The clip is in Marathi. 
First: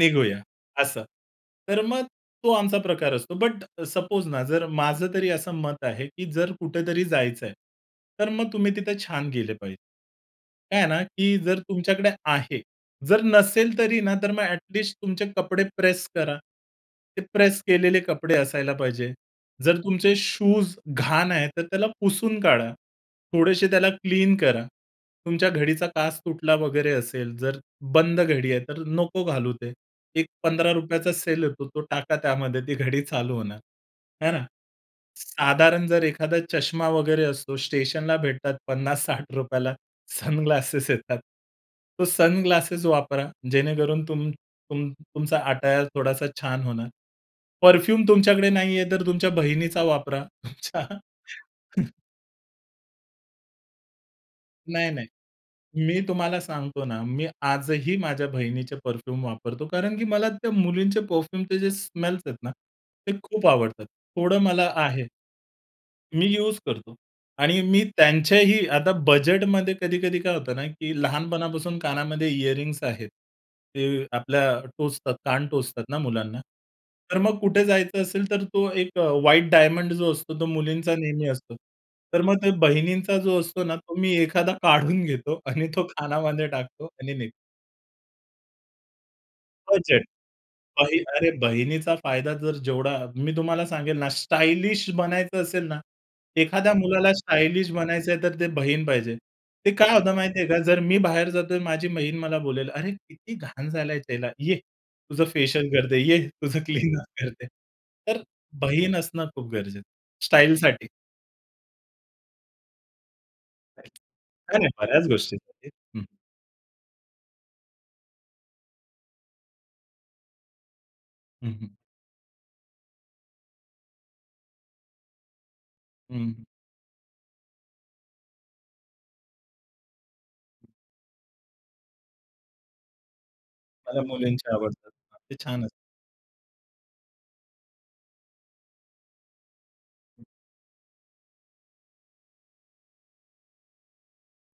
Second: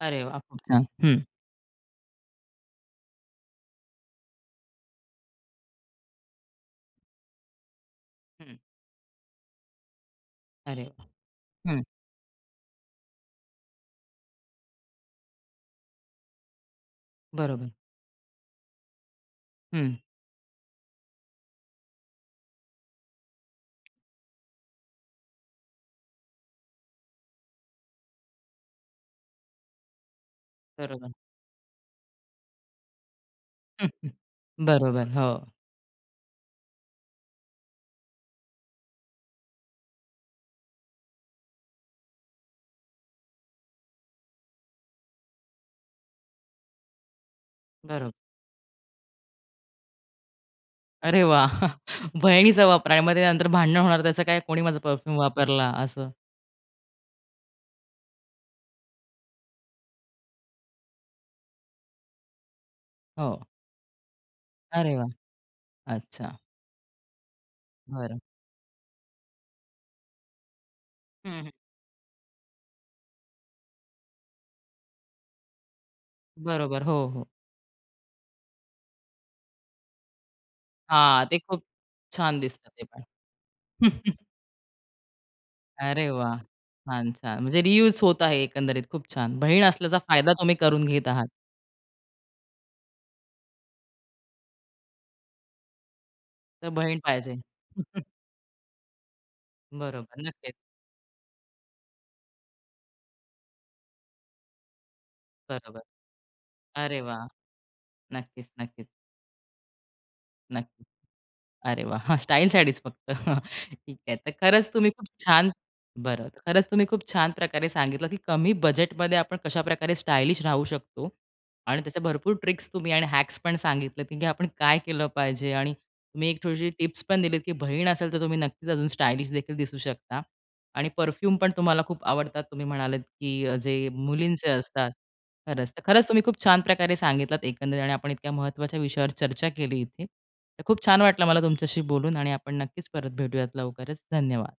अरे वाह! खूप छान, असं. हं. तर मग तो आमचा प्रकार असतो. बट सपोज ना, जर माझं तरी असं मत आहे, की जर कुठेतरी जायचंय, तर मग हं. तुम्ही तिथे छान गेले पाहिजे. काय अरे आहे ना, वाहा! की जर हं. तुमच्याकडे आहे. जर नसेल तरी ना, तर मग अ‍ॅट लिस्ट तुमचे कपडे प्रेस करा. ते प्रेस बरोबर. केलेले कपडे असायला पाहिजे. जर हं. तुमचे शूज घाण आहे तर त्याला पुसून काढा. थोडेशे त्याला क्लीन करा. तुमच्या घडीचा काच तुटला वगैरे असेल जर बंद घडी आहे तर नको घालू ते. एक पंधरा बरोबर. रुपयाचा सेल येतो तो टाका त्यामध्ये ती घडी चालू होणार है ना. बरोबर. हो. साधारण जर एखादा चष्मा वगैरे असतो, स्टेशनला भेटतात ₹50-60 सनग्लासेस येतात. तो सनग्लासेस वापरा. जेणेकरून तुम तुम तुमचा अटायर थोडासा छान होणार. परफ्यूम बरोबर. तुमच्याकडे नाहीये तर तुमच्या बहिणीचा वापरा. अच्छा अरे वाह! बहिणीचा वापर आहे. मग नंतर भांडनं होणार त्याचं काय, कोणी माझा नाही, नाही. परफ्यूम वापरला मी असं? तुम्हाला सांगतो ना, मी आजही माझ्या बहिणीचे परफ्यूम वापरतो कारण की मला त्या मुलींचे परफ्यूमचे जे स्मेल्स आहेत ना, ते हो. खूप आवडतात. थोडं मला अरे वाह! आहे. मी अच्छा. युज करतो. आणि मी बरं. त्यांच्याही आता बजेटमध्ये कधी-कधी काय होतं ना, की हं, हं. लहानपणापासून कानामध्ये इयरिंग्स आहेत. ते आपल्या टोचतात कान टोचतात ना, मुलांना. बरोबर. हो, तर हो. मग कुठे जायचं असेल, तर तो एक अ, व्हाईट डायमंड जो असतो तो मुलींचा हां, नेहमी ते असतो. खूप तर मग छान ते दिसतात ते पण. बहिणींचा जो असतो ना, तो मी एखादा काढून घेतो आणि तो अरे, वाह! कानामध्ये टाकतो आणि निघतो. छान-छान म्हणजे रियुज होत आहे. एकंदरीत, खूप छान बहीण असल्याचा बजेट. फायदा तुम्ही करून बही घेत आहात. अरे, बहिणीचा फायदा जर जेवढा मी तुम्हाला सांगेल ना, स्टायलिश बनायचं असेल ना, तर एखाद्या बहीण मुलाला पाहिजे. स्टायलिश बनायचंय, तर ते बहीण पाहिजे. ते काय होतं बरोबर, माहिती आहे नक्कीच. का, जर मी बाहेर जातोय, तर माझी बहीण मला बोलेल, "अरे, किती घाण झालाय त्याला ये तुझं फेशियल बरोबर, करते, ये तुझं अरे क्लीनर वाह! करते." तर नक्कीच, नक्कीच. बहीण असणं खूप गरजेचं नक्की. स्टाईलसाठी. अरे, वाह! स्टाईलसाठीच फक्त नाही, ठीक आहे. तर नाही खरंच तुम्ही खूप बऱ्याच छान गोष्टींसाठी, हं. बरं, खरंच तुम्ही खूप छान प्रकारे सांगितलं, की कमी बजेटमध्ये आपण कशाप्रकारे स्टायलिश राहू शकतो हं, हं. आणि त्याचे भरपूर ट्रिक्स तुम्ही आणि हॅक्स पण सांगितले, की आपण काय केलं पाहिजे. आणि तुम्ही एक हं. छोटीशी टिप्स पण दिलीत, की बहीण असेल, तर तुम्ही नक्कीच अजून स्टायलिशदेखील दिसू शकता. आणि परफ्यूम पण तुम्हाला खूप आवडतात. तुम्ही म्हणालात, की अ, जे मला मुलींचे मुलींचे असतात. आवडतात. ते छान असतात. खरंच, खरंच तुम्ही खूप छान प्रकारे सांगितलात एकंदरीत आणि आपण इतक्या महत्त्वाच्या विषयावर चर्चा केली इथे. तर खूप छान वाटलं मला तुमच्याशी बोलून आणि आपण नक्कीच परत भेटूयात लवकरच. धन्यवाद.